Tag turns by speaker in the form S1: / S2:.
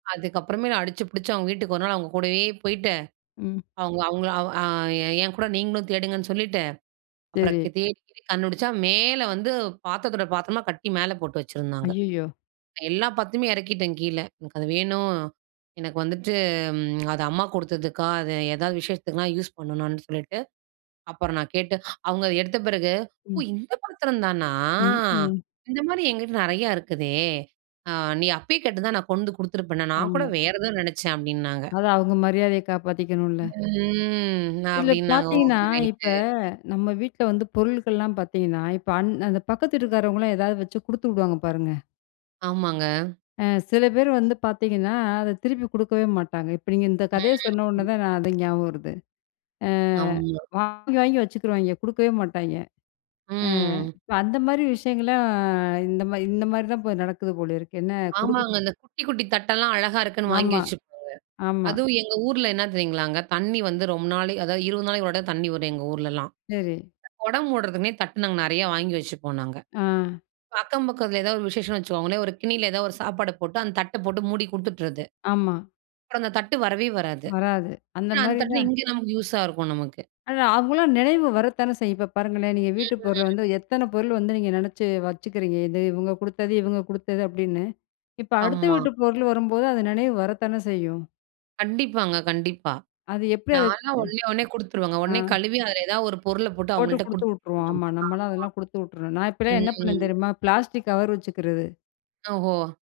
S1: அதுக்கப்புறமே அடிச்சு புடிச்சு அவங்க வீட்டுக்கு ஒரு நாள் அவங்க கூடவே போயிட்டு,
S2: ம்.
S1: அவுங்க அவுங்கள அ என்கூட நீங்களும் தேடுங்கன்னு சொல்லிட்டு, அப்புறம்
S2: சரி.
S1: தேடி கண்டுபிடிச்சா மேல வந்து பாத்திரத்தோட பாத்திரமா கட்டி மேல போட்டு வச்சிருந்தாங்க.
S2: அய்யயோ!
S1: எல்லா பாத்துரத்தயும் இறக்கிட்டேன் கீழ. எனக்கு அது வேணும். எனக்கு வந்துட்டு ம் அது அம்மா குடுத்ததுக்கா அது ஏதாவது விஷேஷத்துக்குலாம் யூஸ் பண்ணணும்னு சொல்லிட்டு, அப்புறம் நான் கேட்டு, அவுங்க எடுத்த பிறகு, "ஓ!
S2: ம்.
S1: இந்த பாத்திரம் தானா!
S2: ம், ம்.
S1: இந்த மாரி என்கிட்ட நிறையா இருக்குதே. அ நீ அப்பயே கேட்டுந்தா நான் கொண்டு குடுத்துருப்பேன்னே, நான் கூட
S2: ஆமா.
S1: வேற ஏதோ நினைச்சேன்." அப்படின்னாங்க.
S2: அவங்க மரியாதைய காப்பாத்திக்கணும்ல!
S1: ம்.
S2: இதில
S1: அப்படின்னாங்க
S2: பார்த்தீங்கன்னா
S1: ஓகே.
S2: இப்ப,
S1: ரைட்டு,
S2: நம்ம வீட்ல வந்து பொருள்கள்லாம் பார்த்தீங்கன்னா, இப்ப அந் அந்த பக்கத்து வீட்டுக்காரவங்கலாம் எதாவது வச்சு குடுத்து விடுவாங்க பாருங்க.
S1: ஆமாங்க.
S2: ஆ சில பேர் வந்து பார்த்தீங்கன்னா அத திருப்பி குடுக்கவே மாட்டாங்க. இப்ப நீங்க இந்த கதைய
S1: ம்.
S2: சொன்ன உடனே தான் நான் அது ஞாபகம் வருது. அ
S1: ஆமா.
S2: வாங்கி, வாங்கி வச்சுக்குருவாய்ங்க. குடுக்கவே மாட்டாய்ங்க. அ
S1: ம்.
S2: இப்ப அந்த மாரி விஷயங்கள்லா இந்த மாரி இந்த மாரிதான் இப்ப நடக்குது போல இருக்கு என்ன குடு
S1: ஆமாங்க. இந்த குட்டி குட்டி தட்டெல்லாம் அழகா இருக்குன்னு வாங்கி
S2: ஆமா,
S1: வச்சிருப்பாங்க.
S2: ஆமா.
S1: அதுவும் எங்க ஊர்ல என்ன தெரியுங்களாங்க, தண்ணீ வந்து ரொம்ப நாள் அதாவது 20 நாளைக்கு ஒரு தடவ தண்ணீ வரும் எங்க ஊர்ல்லாம்.
S2: சரி.
S1: கொடம் மூடுறதுமே தட்டு நாங்க நிறையா வாங்கி வச்சுப்போம் நாங்க.
S2: ஆ.
S1: அக்கம் பக்கத்தில ஏதாவது ஒரு விசேஷம்னு வச்சுக்கோங்களேன் ஒரு கிண்ணியில ஏதாவது ஒரு சாப்பாடு போட்டு அந்த தட்ட போட்டு மூடி குடுத்துட்டறது.
S2: ஆமா.
S1: தட்டு வரவே வராது.
S2: வராது. அந்த
S1: ஆனா அந்த
S2: மாரி
S1: தட்டுதான்
S2: தான்.
S1: இங்க நமக்கு யூஸா இருக்கும் நமக்கு.
S2: அவங்களா நினைவு வரத்தானே செய்யும், இப்ப பாருங்களேன் நீங்க வீட்டுப் பொருள
S1: ம்.
S2: வந்து எத்தன பொருள் வந்து நீங்க நினைச்சு வச்சுக்கிறீங்க, இது இவங்க குடுத்தது, இவங்க குடுத்தது, அப்படின்னு. இப்ப அடுத்த
S1: ஆமா.
S2: வீட்டு பொருள் வரும்போது அந்த நினைவு வரத்தானே செய்யும்.
S1: கண்டிப்பாங்க, கண்டிப்பா.
S2: அது எப்படி அது
S1: நான்லா உடனே உட்னே குடுத்துருவங்க.
S2: அ. ஆ,
S1: உடனே கழுவி அதில ஏதாவது ஒரு பொருளை போட்டு
S2: போட்டு
S1: அவுங்கள்ட்ட
S2: குடுத்து
S1: குடுத்துருவேன்
S2: உட்டுருவோம்.
S1: நானு.
S2: ஆமா
S1: ஆமா.
S2: நம்மலா அதெல்லாம் குடுத்து உட்டறணும். நான் இப்பலா என்ன
S1: ம், ம்.
S2: பண்ணுவேன் தெரியுமா? பிளாஸ்டிக் கவர் வச்சுக்கிறது.
S1: ஓஹோ!